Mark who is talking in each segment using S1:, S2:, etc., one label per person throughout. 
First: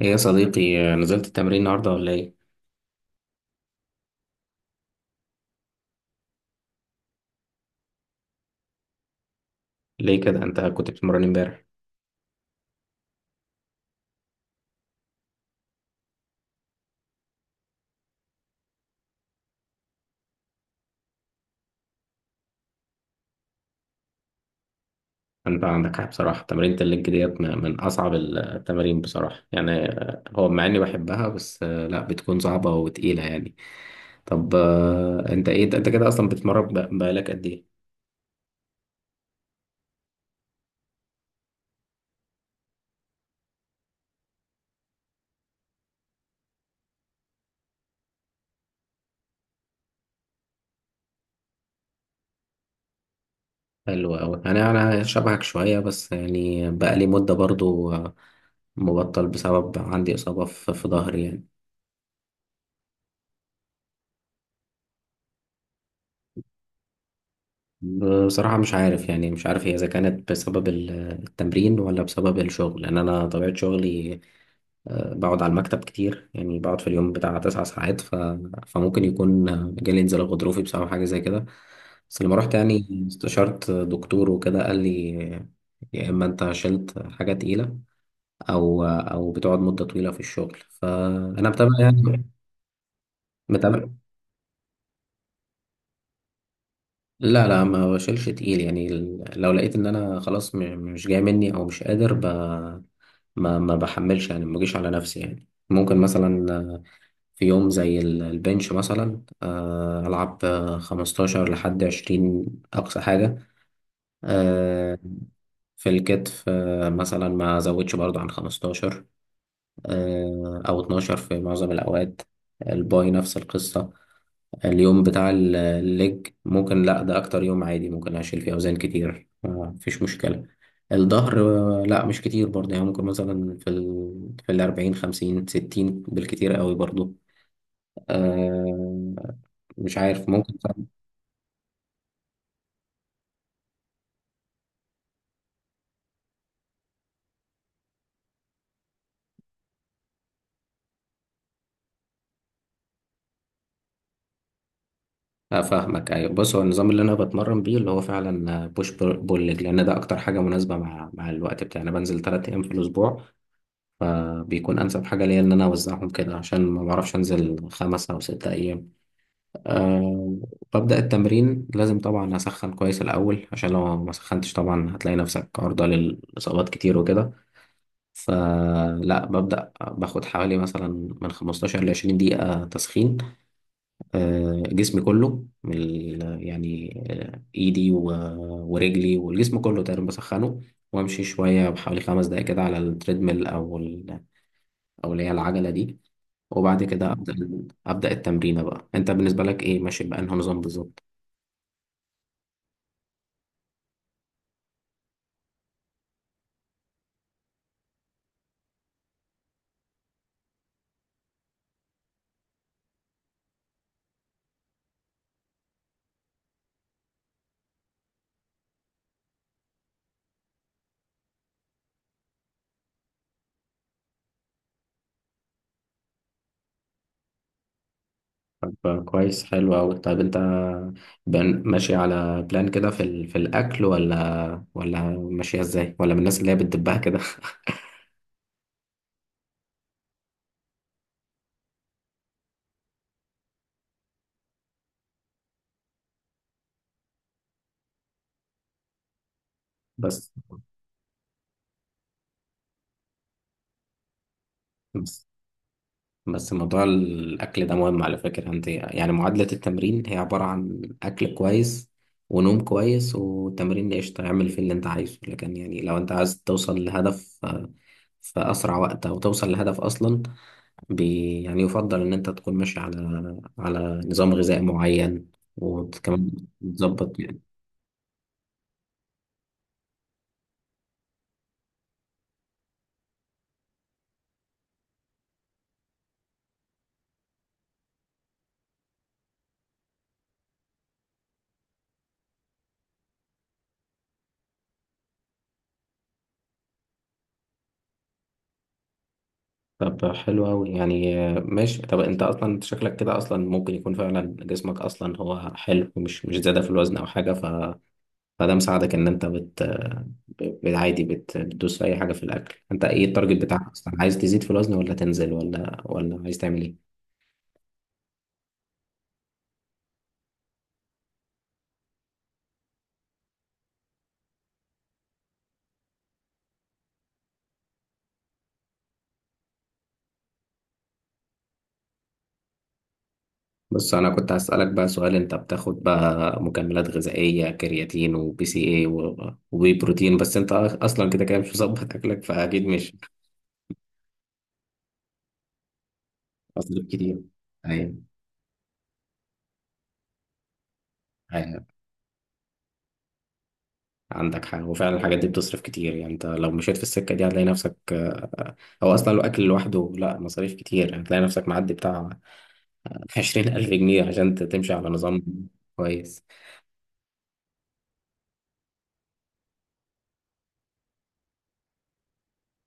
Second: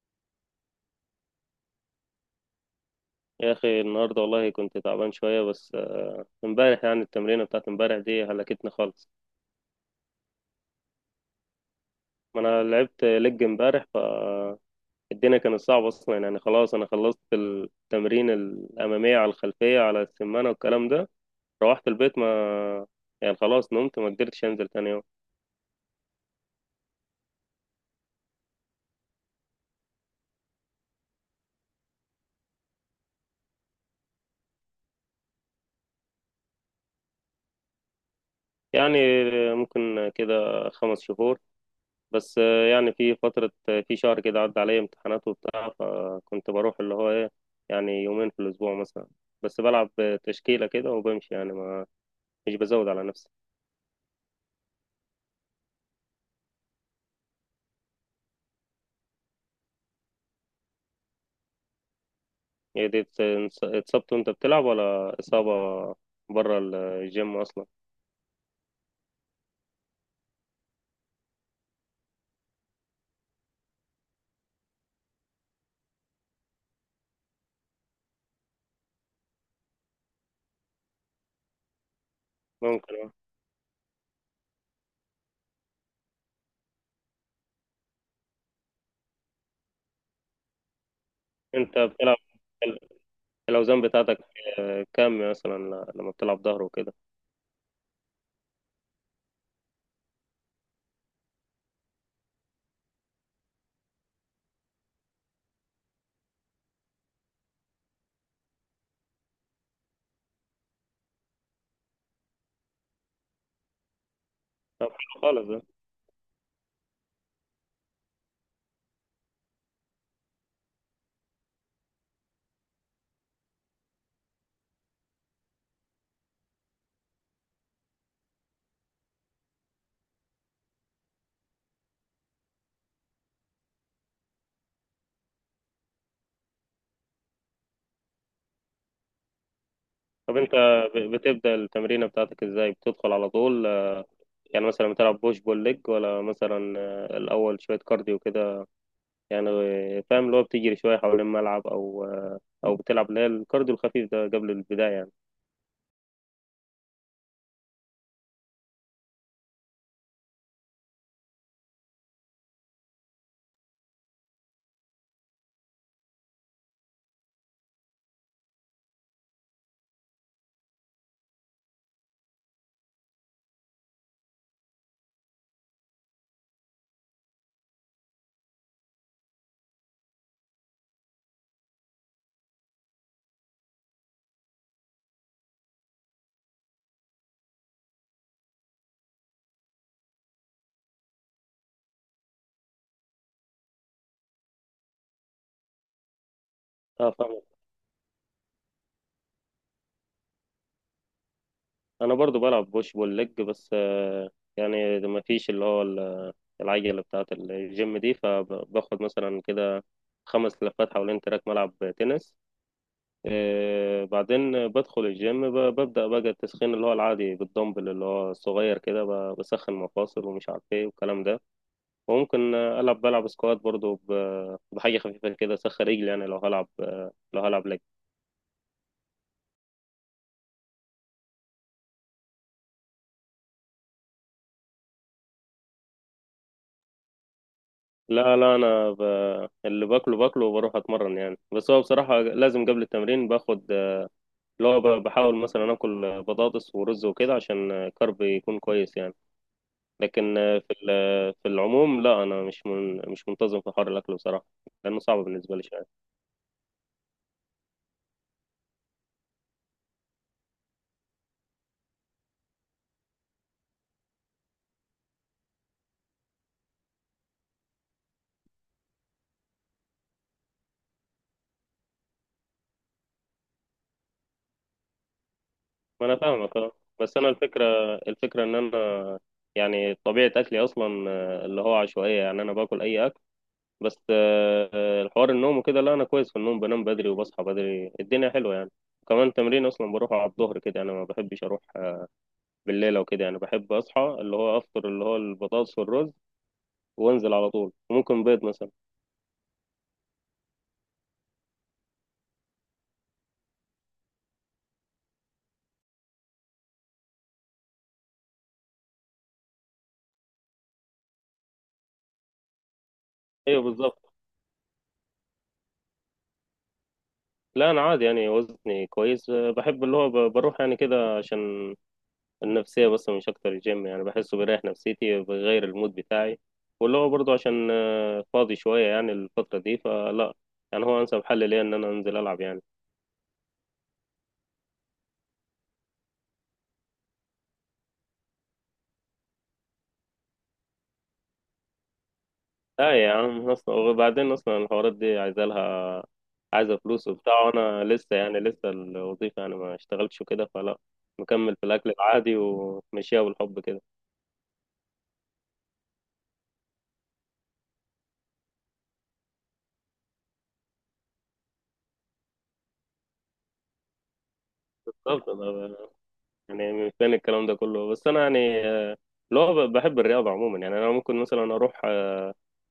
S1: ايه يا صديقي، نزلت التمرين النهارده ولا ايه؟
S2: يا اخي النهارده والله كنت تعبان شويه بس امبارح. يعني التمرينه بتاعت امبارح دي هلكتني خالص.
S1: ليه كده؟ انت كنت بتتمرن امبارح؟
S2: ما انا لعبت لج امبارح فالدنيا كانت صعبه اصلا يعني. خلاص انا خلصت التمرين الاماميه على الخلفيه على السمانه والكلام ده. روحت البيت ما يعني، خلاص نمت، ما قدرتش انزل تاني يوم.
S1: انت عندك حق بصراحة، تمرينة الليج ديت من اصعب التمارين بصراحة يعني. هو مع اني بحبها، بس لا، بتكون صعبة وتقيلة يعني. طب، انت ايه، انت كده اصلا بتتمرن بقالك قد ايه؟
S2: يعني ممكن كده 5 شهور، بس يعني في فترة، في شهر كده عدى عليا امتحانات وبتاع، فكنت بروح اللي هو ايه، يعني يومين في الأسبوع مثلا. بس بلعب تشكيلة كده وبمشي، يعني ما مش بزود على نفسي.
S1: حلو اوي. انا شبهك شوية، بس يعني بقالي مدة برضو، مبطل بسبب عندي اصابة في ظهري يعني.
S2: هي دي اتصبت وانت بتلعب، ولا إصابة بره الجيم أصلا؟
S1: بصراحة مش عارف يعني، مش عارف هي إذا كانت بسبب التمرين ولا بسبب الشغل، لأن أنا طبيعة شغلي بقعد على المكتب كتير، يعني بقعد في اليوم بتاع 9 ساعات، فممكن يكون جالي انزلاق غضروفي بسبب حاجة زي كده. بس لما رحت يعني
S2: ممكن اه.
S1: استشرت دكتور وكده، قال لي يا إما أنت شلت حاجة تقيلة، أو بتقعد مدة طويلة في الشغل، فأنا متابع
S2: انت بتلعب
S1: يعني.
S2: ال- الأوزان
S1: متابع.
S2: بتاعتك كام مثلا لما بتلعب ظهر وكده؟
S1: لا لا، ما بشيلش تقيل يعني. لو لقيت ان انا خلاص مش جاي مني او مش قادر، ما بحملش يعني، ما بجيش على نفسي يعني. ممكن مثلا في يوم زي البنش مثلا العب 15 لحد 20، اقصى حاجة.
S2: طب
S1: آه،
S2: حلو خالص ده.
S1: في الكتف مثلا ما ازودش برضو عن 15 أو 12 في معظم الأوقات. الباي نفس القصة. اليوم بتاع الليج ممكن لأ، ده أكتر يوم عادي ممكن أشيل فيه أوزان كتير مفيش مشكلة. الظهر لأ مش كتير برضه يعني، ممكن مثلا في ال في الأربعين خمسين ستين بالكتير قوي برضه آه، مش عارف
S2: طب انت
S1: ممكن.
S2: بتبدأ التمرينة بتاعتك ازاي، بتدخل على طول؟ يعني مثلا بتلعب بوش بول ليج، ولا مثلا الأول شوية كارديو كده، يعني فاهم اللي هو بتجري شوية حوالين الملعب أو أو بتلعب اللي هي الكارديو الخفيف ده قبل البداية يعني.
S1: افهمك، ايوه. بص، هو النظام اللي انا بتمرن بيه اللي هو فعلا بوش بول ليج، لان ده اكتر حاجه مناسبه مع الوقت بتاعي. انا بنزل 3 ايام في الاسبوع، فبيكون أنسب حاجة ليا إن أنا أوزعهم كده، عشان ما بعرفش أنزل 5 أو 6 أيام. أه. ببدأ التمرين، لازم طبعا أسخن كويس الأول، عشان لو ما سخنتش طبعا هتلاقي نفسك عرضة للإصابات كتير وكده. فلا، ببدأ باخد حوالي مثلا من 15 ل 20 دقيقة تسخين. أه، جسمي كله من يعني إيدي ورجلي والجسم كله تقريبا بسخنه، وامشي شويه بحوالي 5 دقايق كده على التريدميل او اللي هي العجله دي، وبعد كده
S2: اه
S1: أبدأ
S2: فاهم.
S1: أبدأ التمرين بقى. أنت بالنسبة لك إيه، ماشي بأنه نظام بالظبط؟
S2: أنا برضو بلعب بوش بول ليج، بس يعني ما فيش اللي هو العجلة بتاعة الجيم دي، فباخد مثلا كده 5 لفات حوالين تراك ملعب تنس. بعدين بدخل الجيم، ببدأ بقى التسخين اللي هو العادي بالدمبل اللي هو الصغير كده، بسخن مفاصل ومش عارف ايه والكلام ده. وممكن ألعب، بلعب سكوات برضو بحاجة خفيفة كده، أسخن رجلي، يعني لو هلعب لو هلعب لك.
S1: طب كويس، حلو أوي. طيب أنت ماشي على بلان كده في الأكل، ولا ماشية إزاي، ولا من الناس اللي هي بتدبها كده؟
S2: لا لا، أنا اللي باكله باكله وبروح أتمرن يعني. بس هو بصراحة لازم قبل التمرين باخد اللي هو بحاول مثلا آكل بطاطس ورز وكده، عشان كرب يكون كويس يعني.
S1: بس
S2: لكن آه، في ال- آه، في العموم لا، أنا مش منتظم في حوار الأكل بصراحة، لأنه صعب
S1: بس
S2: بالنسبة لي شوية.
S1: بس موضوع الأكل ده مهم على فكرة. أنت يعني معادلة التمرين هي عبارة عن أكل كويس ونوم كويس وتمرين. قشطة، اعمل فيه اللي أنت عايزه، لكن يعني لو أنت عايز توصل لهدف في أسرع وقت، أو توصل لهدف أصلا، يعني يفضل إن أنت تكون ماشي على نظام غذائي معين،
S2: ما أنا
S1: وكمان
S2: فاهمك آه. بس
S1: تظبط
S2: أنا
S1: يعني.
S2: الفكرة، إن أنا يعني طبيعة أكلي أصلا اللي هو عشوائية، يعني أنا باكل أي أكل. بس الحوار النوم وكده لا، انا كويس في النوم، بنام بدري وبصحى بدري، الدنيا حلوه يعني. كمان تمرين اصلا بروح على الظهر كده، انا ما بحبش اروح بالليل او كده يعني، بحب اصحى اللي هو افطر اللي هو البطاطس والرز وانزل على طول، وممكن بيض مثلا.
S1: طب حلو أوي يعني، ماشي. طب أنت أصلا شكلك كده أصلا، ممكن يكون فعلا جسمك أصلا هو حلو، مش زيادة في الوزن أو حاجة، فده مساعدك إن أنت عادي بتدوس في أي حاجة في الأكل. أنت إيه التارجت
S2: ايوه
S1: بتاعك أصلا،
S2: بالظبط.
S1: عايز تزيد في الوزن ولا تنزل، ولا عايز تعمل إيه؟
S2: لا انا عادي يعني، وزني كويس. بحب اللي هو بروح يعني كده عشان النفسيه بس، مش اكتر. الجيم يعني بحسه بيريح نفسيتي، بيغير المود بتاعي، واللي هو برضه عشان فاضي شويه يعني الفتره دي، فلا، يعني هو انسب حل ليا ان انا انزل العب يعني.
S1: بس انا كنت هسألك بقى سؤال، انت بتاخد بقى مكملات غذائية، كرياتين وبي سي اي وبي بروتين؟ بس انت اصلا كده كده مش مظبط اكلك، فاكيد مش
S2: لا يا عم، اصلا وبعدين اصلا الحوارات دي عايزه لها، عايزه
S1: هتصرف
S2: فلوس
S1: كتير.
S2: وبتاع، وانا
S1: ايوه،
S2: لسه، يعني لسه الوظيفه يعني ما اشتغلتش وكده، فلا، مكمل في
S1: ايوه.
S2: الاكل العادي ومشيها بالحب كده.
S1: عندك حاجة، وفعلا الحاجات دي بتصرف كتير يعني. انت لو مشيت في السكة دي هتلاقي نفسك، او اصلا لو اكل لوحده لا، مصاريف كتير، هتلاقي نفسك معدي بتاع 20,000 جنيه عشان تمشي على نظام
S2: بالظبط أنا
S1: كويس.
S2: يعني من فين الكلام ده كله. بس انا يعني اللي هو بحب الرياضه عموما، يعني انا ممكن مثلا اروح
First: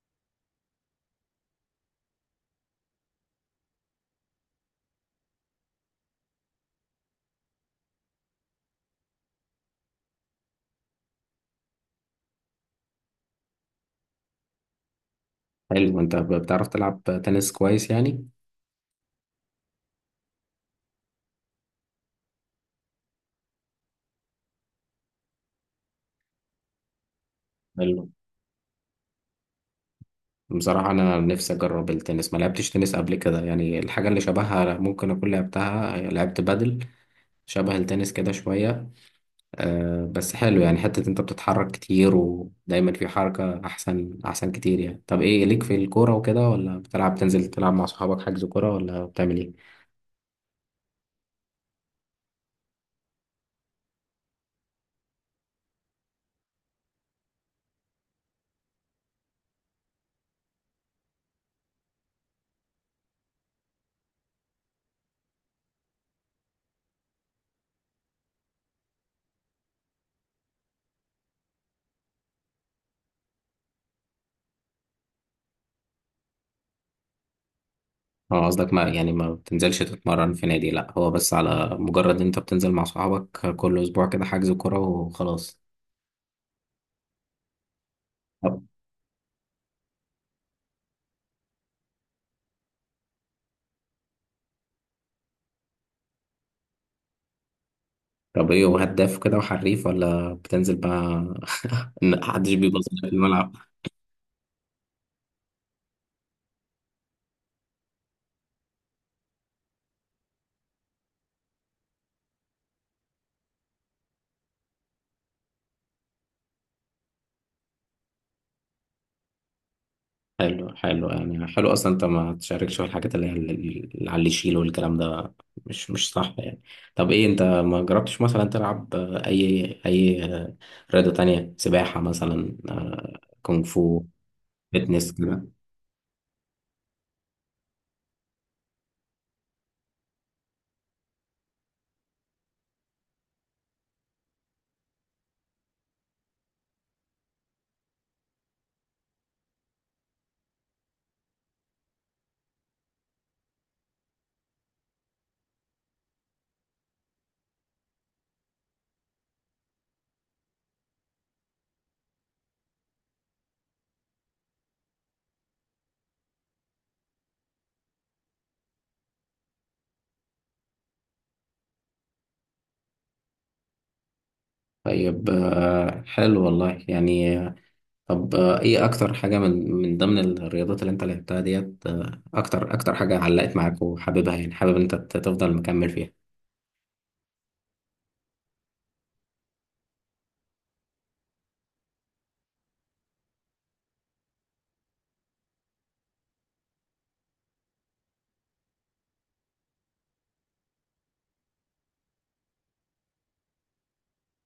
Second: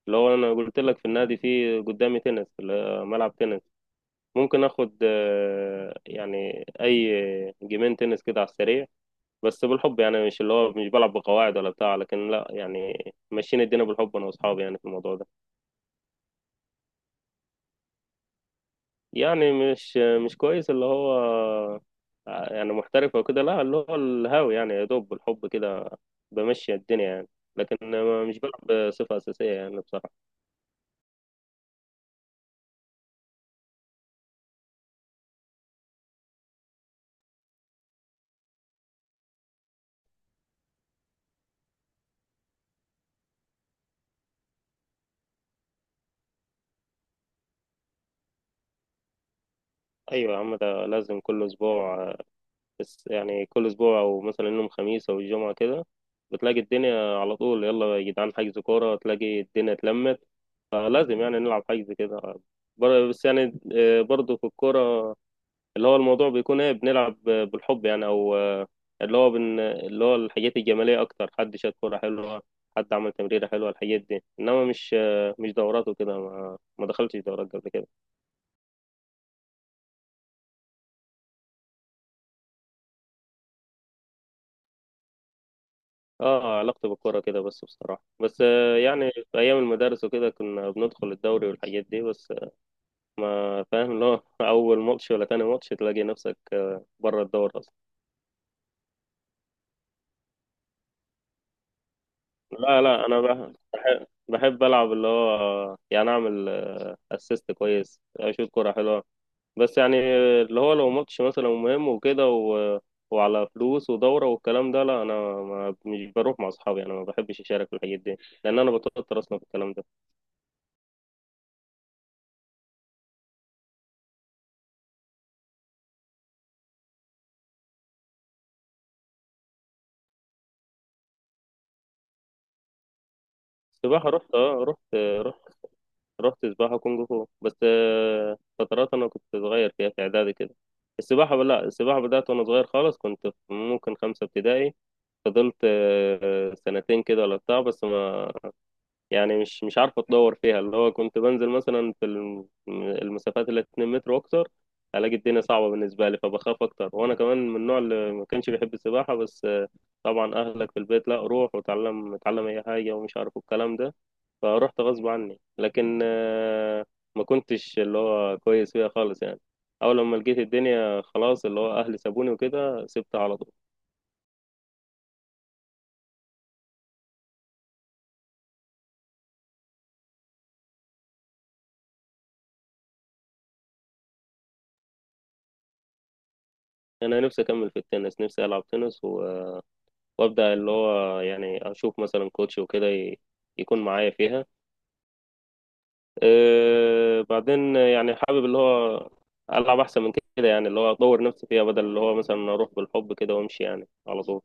S2: اللي هو انا قلت لك في النادي، في قدامي تنس اللي هو ملعب تنس، ممكن اخد يعني اي جيمين تنس كده على السريع، بس بالحب يعني، مش اللي هو مش بلعب بقواعد ولا بتاع، لكن لا يعني ماشيين الدنيا بالحب انا واصحابي يعني في الموضوع ده.
S1: حلو. انت بتعرف تلعب تنس كويس يعني؟
S2: يعني مش، كويس اللي هو يعني محترف او كده، لا، اللي هو الهاوي يعني، يا دوب بالحب كده بمشي الدنيا يعني. لكن
S1: حلو.
S2: مش بلعب بصفة أساسية يعني بصراحة.
S1: بصراحة أنا نفسي أجرب التنس، ما لعبتش تنس قبل كده يعني. الحاجة اللي شبهها ممكن أكون لعبتها، لعبت بادل شبه التنس كده شوية. أه، بس حلو يعني. حتة أنت بتتحرك كتير ودايما في حركة، أحسن أحسن كتير يعني. طب إيه ليك في الكورة وكده؟ ولا بتلعب، تنزل تلعب مع صحابك، حجز كورة، ولا بتعمل إيه؟
S2: أيوة يا عم، ده لازم كل أسبوع، بس يعني كل اسبوع او مثلا يوم خميس او الجمعة كده بتلاقي الدنيا على طول، يلا يا جدعان حجز كورة، تلاقي الدنيا اتلمت، فلازم يعني نلعب حجز كده. بس يعني برضه في الكورة اللي هو الموضوع بيكون ايه، بنلعب بالحب يعني او اللي هو الحاجات الجمالية اكتر، حد شاط كورة حلوة، حد عمل تمريرة حلوة، الحاجات دي، انما مش مش دورات وكده، ما ما دخلتش دورات قبل كده.
S1: أه، قصدك ما يعني ما بتنزلش تتمرن في نادي، لأ هو بس على مجرد أنت بتنزل مع صحابك كل أسبوع كده حجز كورة وخلاص.
S2: اه علاقتي بالكورة كده بس بصراحة. بس يعني في أيام المدارس وكده كنا بندخل الدوري والحاجات دي، بس ما فاهم اللي هو أول ماتش ولا تاني ماتش تلاقي نفسك بره الدوري أصلا.
S1: طب ايه، وهداف كده وحريف، ولا بتنزل بقى إن محدش
S2: لا
S1: بيبص لك
S2: لا،
S1: في
S2: أنا
S1: الملعب؟
S2: بحب، ألعب اللي هو يعني أعمل أسيست كويس، أشوط كورة حلوة. بس يعني اللي هو لو ماتش مثلا مهم وكده وعلى فلوس ودورة والكلام ده، لا أنا ما مش بروح مع أصحابي، أنا ما بحبش أشارك في الحاجات دي، لأن أنا بتوتر أصلا في الكلام ده.
S1: حلو، حلو يعني. حلو اصلا انت ما تشاركش في الحاجات اللي هي اللي على اللي يشيل والكلام ده، مش صح يعني. طب ايه، انت ما جربتش مثلا تلعب اي رياضة تانية؟ سباحة مثلا، كونغ فو،
S2: سباحة رحت رحت،
S1: فيتنس
S2: رحت
S1: كده؟
S2: سباحة كونغ فو، بس فترات أنا كنت صغير فيها في إعدادي كده. السباحة، لا، السباحة بدأت وأنا صغير خالص، كنت في ممكن خمسة ابتدائي، فضلت سنتين كده ولا بتاع، بس ما يعني مش عارف أتطور فيها، اللي هو كنت بنزل مثلا في المسافات اللي 2 متر وأكتر، ألاقي الدنيا صعبة بالنسبة لي فبخاف أكتر. وأنا كمان من النوع اللي ما كانش بيحب السباحة، بس طبعا أهلك في البيت لا، روح وتعلم، اتعلم أي حاجة ومش عارف الكلام ده، فروحت غصب عني، لكن ما كنتش اللي هو كويس فيها خالص يعني. اول لما لقيت الدنيا خلاص اللي هو اهلي سابوني وكده، سبتها على طول.
S1: طيب حلو والله يعني. طب ايه اكتر حاجة من ضمن الرياضات اللي انت لعبتها ديت، اكتر حاجة علقت معاك وحاببها يعني، حابب انت تفضل مكمل فيها؟
S2: انا نفسي اكمل في التنس، نفسي العب تنس وابدا اللي هو يعني اشوف مثلا كوتش وكده يكون معايا فيها. أه بعدين يعني حابب اللي هو العب احسن من كده يعني، اللي هو اطور نفسي فيها بدل اللي هو مثلا اروح بالحب كده وامشي يعني على طول.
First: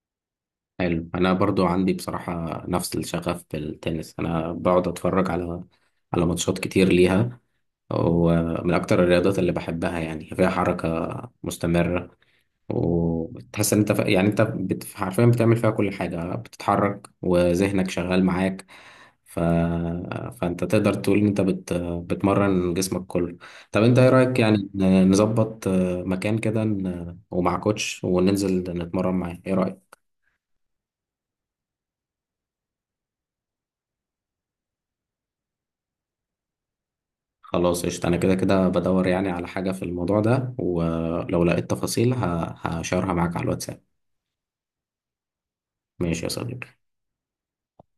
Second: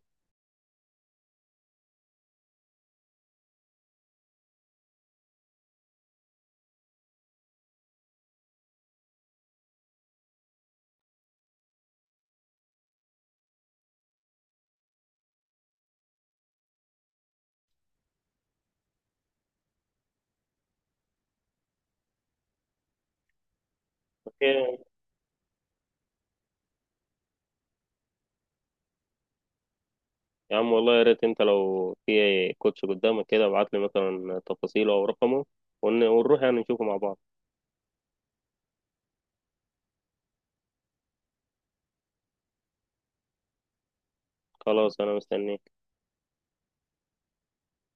S1: حلو. انا برضو عندي بصراحة نفس الشغف بالتنس، انا بقعد اتفرج على ماتشات كتير ليها، ومن اكتر الرياضات اللي بحبها يعني، فيها حركة مستمرة. وتحس ان انت، يعني انت حرفيا بتعمل فيها كل حاجة، بتتحرك وذهنك شغال معاك، ف... فانت تقدر تقول ان انت بتمرن جسمك كله. طب انت ايه رأيك يعني، نظبط مكان كده، ومع كوتش وننزل نتمرن معاه، ايه رأيك؟
S2: يا عم والله يا ريت انت لو في كوتش قدامك كده ابعت لي مثلا تفاصيله او رقمه، ونروح يعني نشوفه مع بعض.
S1: خلاص قشطة، انا كده كده بدور يعني على حاجة في الموضوع ده، ولو لقيت تفاصيل هشارها معاك على الواتساب.
S2: خلاص انا مستنيه.
S1: ماشي يا صديقي.